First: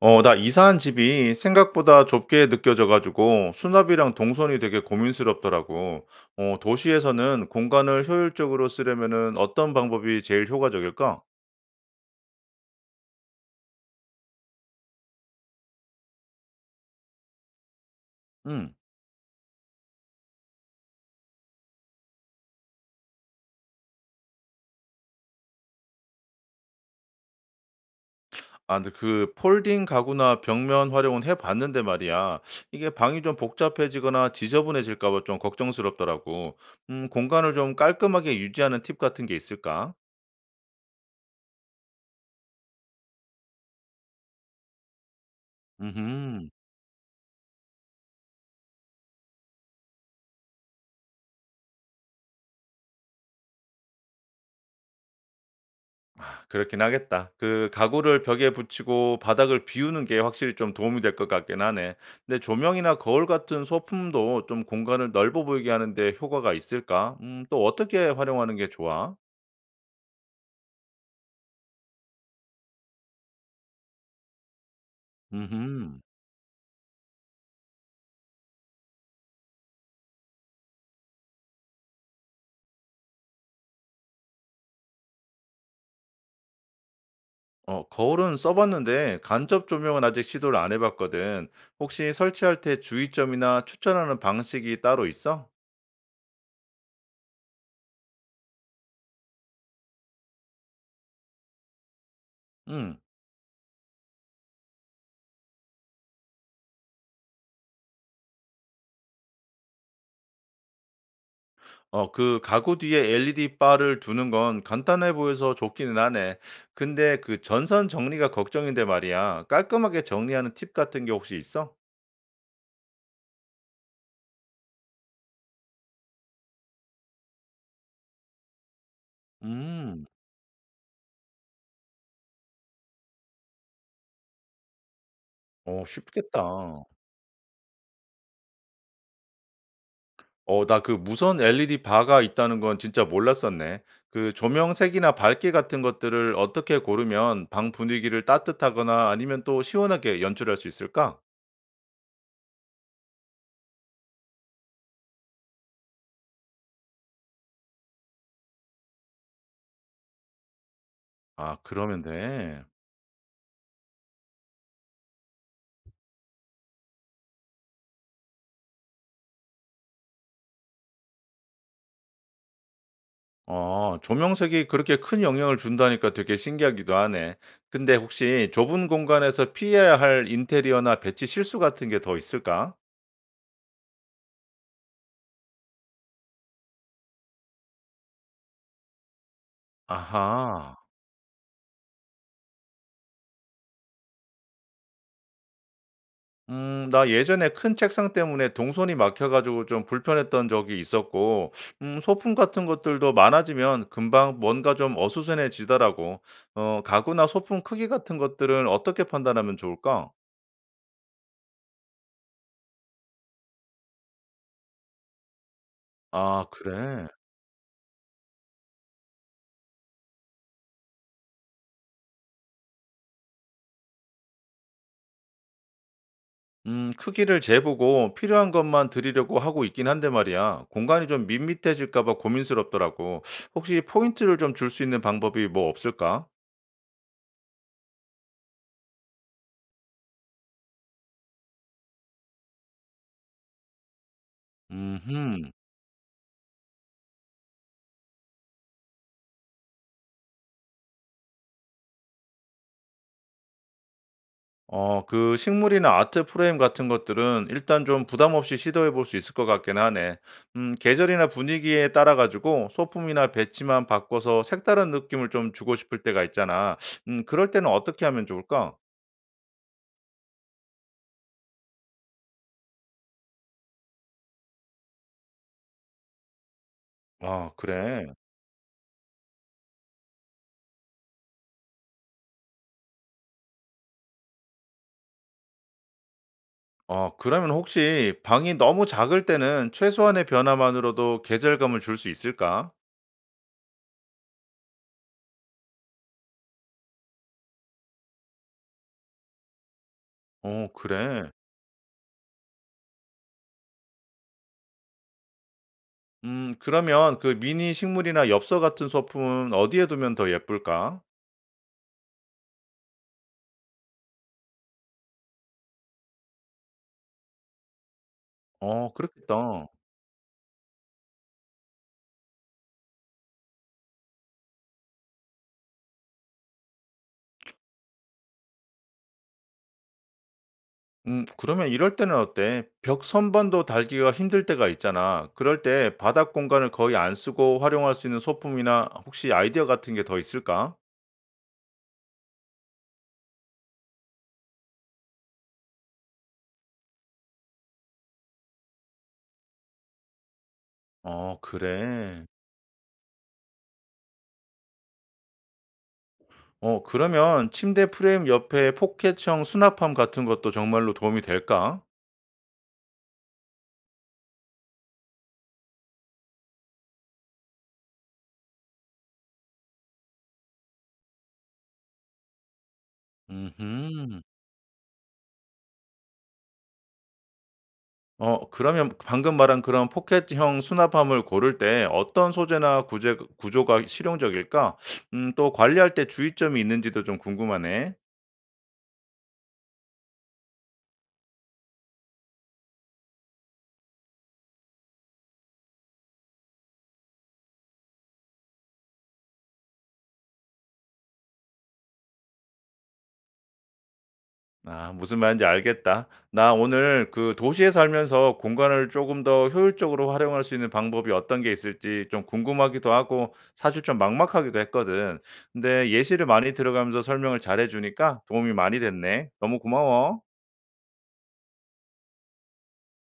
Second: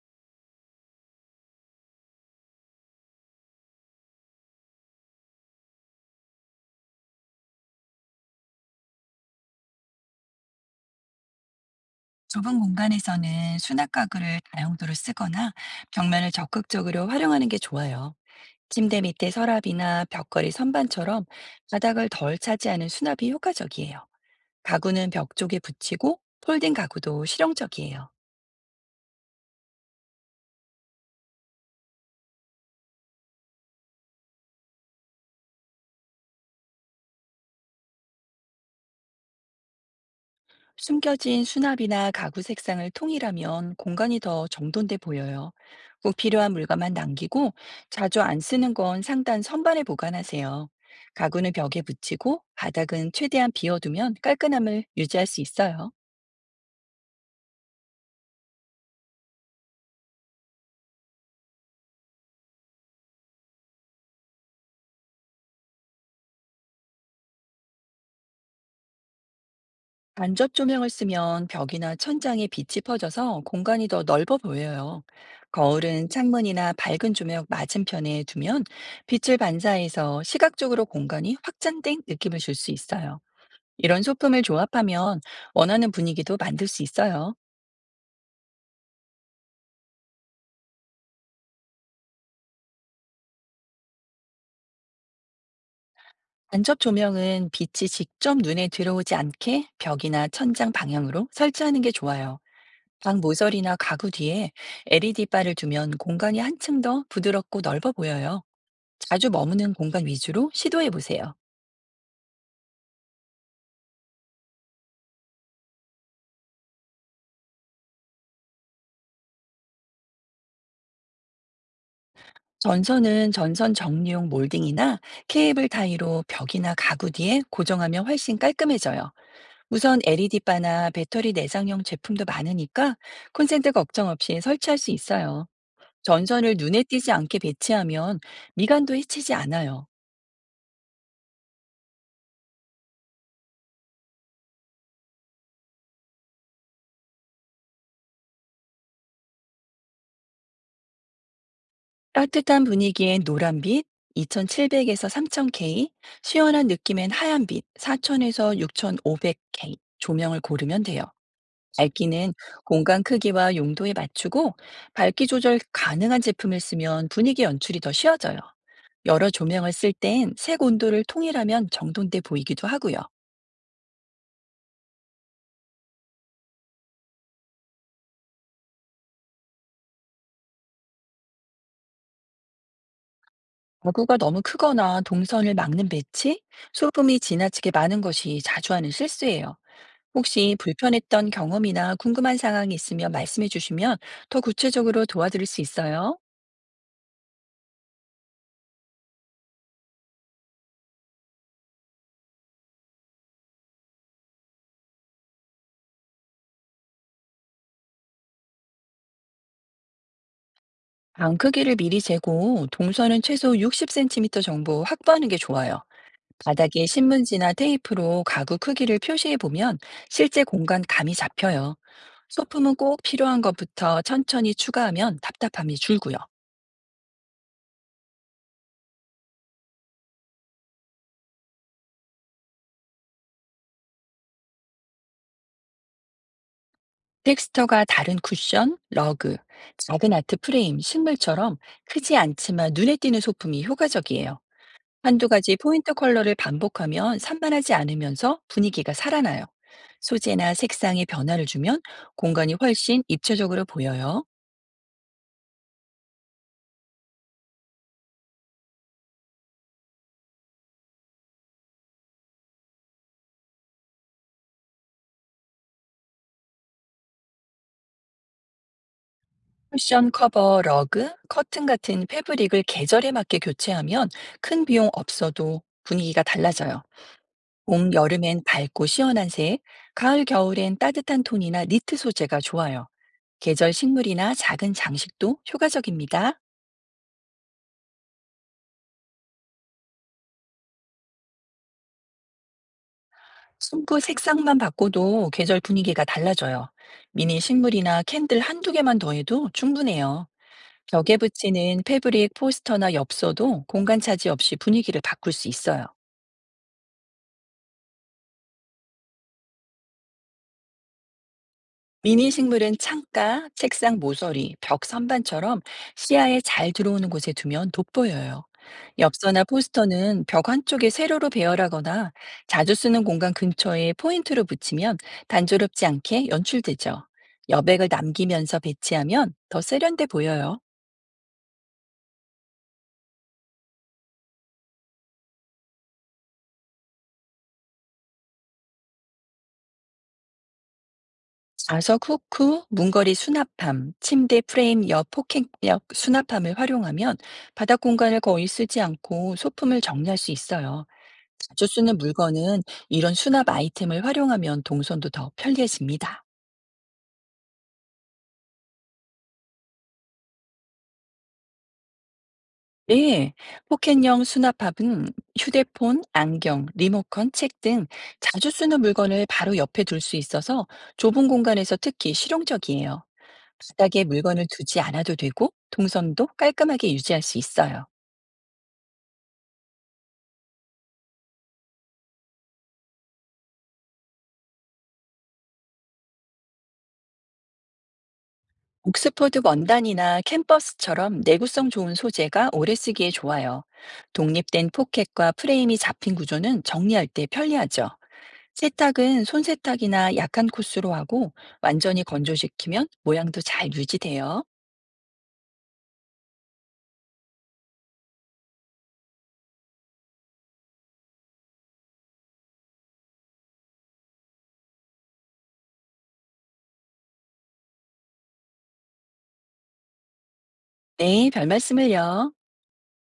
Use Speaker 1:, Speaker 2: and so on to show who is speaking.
Speaker 1: 나 이사한 집이 생각보다 좁게 느껴져 가지고 수납이랑 동선이 되게 고민스럽더라고. 도시에서는 공간을 효율적으로 쓰려면은 어떤 방법이 제일 효과적일까?
Speaker 2: 좁은 공간에서는 수납 가구를 다용도로 쓰거나 벽면을 적극적으로 활용하는 게 좋아요.
Speaker 1: 음.
Speaker 2: 침대 밑에 서랍이나 벽걸이 선반처럼 바닥을 덜 차지하는 수납이 효과적이에요. 가구는 벽 쪽에 붙이고 폴딩 가구도 실용적이에요.
Speaker 1: 아, 근데 그 폴딩 가구나 벽면 활용은 해 봤는데 말이야. 이게 방이 좀 복잡해지거나 지저분해질까 봐 좀 걱정스럽더라고. 공간을 좀 깔끔하게 유지하는 팁 같은 게 있을까?
Speaker 2: 숨겨진 수납이나 가구 색상을 통일하면 공간이 더 정돈돼 보여요. 꼭
Speaker 1: 음.
Speaker 2: 필요한 물건만 남기고 자주 안 쓰는 건 상단 선반에 보관하세요. 가구는 벽에 붙이고 바닥은 최대한 비워두면 깔끔함을 유지할 수 있어요.
Speaker 1: 그렇긴 하겠다. 그 가구를 벽에 붙이고 바닥을 비우는 게 확실히 좀 도움이 될 것 같긴 하네. 근데 조명이나 거울 같은 소품도 좀 공간을 넓어 보이게 하는데 효과가 있을까? 또 어떻게 활용하는 게 좋아?
Speaker 2: 간접 조명을 쓰면 벽이나 천장에 빛이 퍼져서 공간이 더 넓어 보여요.
Speaker 1: 음,
Speaker 2: 거울은 창문이나 밝은 조명 맞은편에 두면 빛을 반사해서 시각적으로 공간이 확장된 느낌을 줄 수 있어요. 이런 소품을 조합하면 원하는 분위기도 만들 수 있어요.
Speaker 1: 거울은 써봤는데 간접 조명은 아직 시도를 안 해봤거든. 혹시 설치할 때 주의점이나 추천하는 방식이 따로 있어?
Speaker 2: 간접 조명은 빛이 직접 눈에 들어오지 않게 벽이나 천장 방향으로 설치하는 게 좋아요.
Speaker 1: 음.
Speaker 2: 방 모서리나 가구 뒤에 LED바를 두면 공간이 한층 더 부드럽고 넓어 보여요. 자주 머무는 공간 위주로 시도해 보세요.
Speaker 1: 어 그 가구 뒤에 LED 바를 두는 건 간단해 보여서 좋기는 하네. 근데 그 전선 정리가 걱정인데 말이야. 깔끔하게 정리하는 팁 같은 게 혹시 있어?
Speaker 2: 전선은 전선 정리용 몰딩이나 케이블 타이로 벽이나 가구 뒤에 고정하면 훨씬 깔끔해져요. 무선
Speaker 1: 음.
Speaker 2: LED바나 배터리 내장형 제품도 많으니까 콘센트 걱정 없이 설치할 수 있어요.
Speaker 1: 어
Speaker 2: 전선을 눈에
Speaker 1: 쉽겠다.
Speaker 2: 띄지 않게 배치하면 미간도 해치지 않아요.
Speaker 1: 어 나 그 무선 LED 바가 있다는 건 진짜 몰랐었네. 그 조명 색이나 밝기 같은 것들을 어떻게 고르면 방 분위기를 따뜻하거나 아니면 또 시원하게 연출할 수 있을까?
Speaker 2: 따뜻한 분위기엔 노란 빛, 2700에서 3000K, 시원한 느낌엔 하얀 빛, 4000에서 6500K 조명을 고르면 돼요.
Speaker 1: 아 그러면
Speaker 2: 밝기는
Speaker 1: 돼.
Speaker 2: 공간 크기와 용도에 맞추고 밝기 조절 가능한 제품을 쓰면 분위기 연출이 더 쉬워져요. 여러 조명을 쓸 땐 색 온도를 통일하면 정돈돼 보이기도 하고요.
Speaker 1: 조명색이 그렇게 큰 영향을 준다니까 되게 신기하기도 하네. 근데 혹시 좁은 공간에서 피해야 할 인테리어나 배치 실수 같은 게 더 있을까?
Speaker 2: 가구가 너무 크거나 동선을 막는 배치, 소음이 지나치게 많은 것이 자주 하는 실수예요. 혹시
Speaker 1: 아하.
Speaker 2: 불편했던 경험이나 궁금한 상황이 있으면 말씀해 주시면 더 구체적으로 도와드릴 수 있어요.
Speaker 1: 나 예전에 큰 책상 때문에 동선이 막혀가지고 좀 불편했던 적이 있었고, 소품 같은 것들도 많아지면 금방 뭔가 좀 어수선해지더라고. 가구나 소품 크기 같은 것들은 어떻게 판단하면 좋을까?
Speaker 2: 방 크기를 미리 재고 동선은 최소 60cm 정도 확보하는 게 좋아요.
Speaker 1: 아,
Speaker 2: 바닥에
Speaker 1: 그래.
Speaker 2: 신문지나 테이프로 가구 크기를 표시해 보면 실제 공간 감이 잡혀요. 소품은 꼭 필요한 것부터 천천히 추가하면 답답함이 줄고요.
Speaker 1: 크기를 재보고 필요한 것만 드리려고 하고 있긴 한데 말이야. 공간이 좀 밋밋해질까 봐 고민스럽더라고. 혹시 포인트를 좀 줄 수 있는 방법이 뭐 없을까?
Speaker 2: 텍스처가 다른 쿠션, 러그, 작은 아트 프레임, 식물처럼 크지 않지만 눈에 띄는 소품이 효과적이에요. 한두
Speaker 1: 음,
Speaker 2: 가지 포인트 컬러를 반복하면 산만하지 않으면서 분위기가 살아나요. 소재나 색상의 변화를 주면 공간이 훨씬 입체적으로 보여요.
Speaker 1: 그 식물이나 아트 프레임 같은 것들은 일단 좀 부담 없이 시도해 볼 수 있을 것 같긴 하네. 계절이나 분위기에 따라 가지고 소품이나 배치만 바꿔서 색다른 느낌을 좀 주고 싶을 때가 있잖아. 그럴 때는 어떻게 하면 좋을까?
Speaker 2: 쿠션 커버, 러그, 커튼 같은 패브릭을 계절에 맞게 교체하면 큰 비용 없어도 분위기가 달라져요.
Speaker 1: 아,
Speaker 2: 봄,
Speaker 1: 그래.
Speaker 2: 여름엔 밝고 시원한 색, 가을, 겨울엔 따뜻한 톤이나 니트 소재가 좋아요. 계절 식물이나 작은 장식도 효과적입니다.
Speaker 1: 어 그러면 혹시 방이 너무 작을 때는 최소한의 변화만으로도 계절감을 줄 수 있을까?
Speaker 2: 숨구 색상만 바꿔도 계절 분위기가 달라져요. 미니 식물이나 캔들 한두 개만 더해도 충분해요.
Speaker 1: 어
Speaker 2: 벽에
Speaker 1: 그래.
Speaker 2: 붙이는 패브릭 포스터나 엽서도 공간 차지 없이 분위기를 바꿀 수 있어요.
Speaker 1: 그러면 그 미니 식물이나 엽서 같은 소품은 어디에 두면 더 예쁠까?
Speaker 2: 미니 식물은 창가, 책상 모서리, 벽 선반처럼 시야에 잘 들어오는 곳에 두면 돋보여요.
Speaker 1: 어
Speaker 2: 엽서나
Speaker 1: 그렇겠다.
Speaker 2: 포스터는 벽 한쪽에 세로로 배열하거나 자주 쓰는 공간 근처에 포인트로 붙이면 단조롭지 않게 연출되죠. 여백을 남기면서 배치하면 더 세련돼 보여요.
Speaker 1: 그러면 이럴 때는 어때? 벽 선반도 달기가 힘들 때가 있잖아. 그럴 때 바닥 공간을 거의 안 쓰고 활용할 수 있는 소품이나 혹시 아이디어 같은 게 더 있을까?
Speaker 2: 좌석 후크, 문거리 수납함, 침대 프레임 옆 폭행력 수납함을 활용하면 바닥 공간을 거의 쓰지 않고 소품을 정리할 수 있어요.
Speaker 1: 어
Speaker 2: 자주 쓰는
Speaker 1: 그래.
Speaker 2: 물건은 이런 수납 아이템을 활용하면 동선도 더 편리해집니다.
Speaker 1: 그러면 침대 프레임 옆에 포켓형 수납함 같은 것도 정말로 도움이 될까?
Speaker 2: 네, 포켓형 수납함은 휴대폰, 안경, 리모컨, 책 등 자주 쓰는 물건을 바로 옆에 둘 수 있어서 좁은 공간에서 특히 실용적이에요. 바닥에
Speaker 1: 음
Speaker 2: 물건을 두지 않아도 되고 동선도 깔끔하게 유지할 수 있어요.
Speaker 1: 그러면 방금 말한 그런 포켓형 수납함을 고를 때 어떤 소재나 구조가 실용적일까? 또 관리할 때 주의점이 있는지도 좀 궁금하네.
Speaker 2: 옥스퍼드 원단이나 캔버스처럼 내구성 좋은 소재가 오래 쓰기에 좋아요. 독립된 포켓과 프레임이 잡힌 구조는 정리할 때 편리하죠. 세탁은 손세탁이나 약한 코스로 하고 완전히 건조시키면 모양도 잘 유지돼요.
Speaker 1: 아, 무슨 말인지 알겠다. 나 오늘 그 도시에 살면서 공간을 조금 더 효율적으로 활용할 수 있는 방법이 어떤 게 있을지 좀 궁금하기도 하고 사실 좀 막막하기도 했거든. 근데 예시를 많이 들어가면서 설명을 잘해주니까 도움이 많이 됐네. 너무 고마워.
Speaker 2: 네, 별 말씀을요.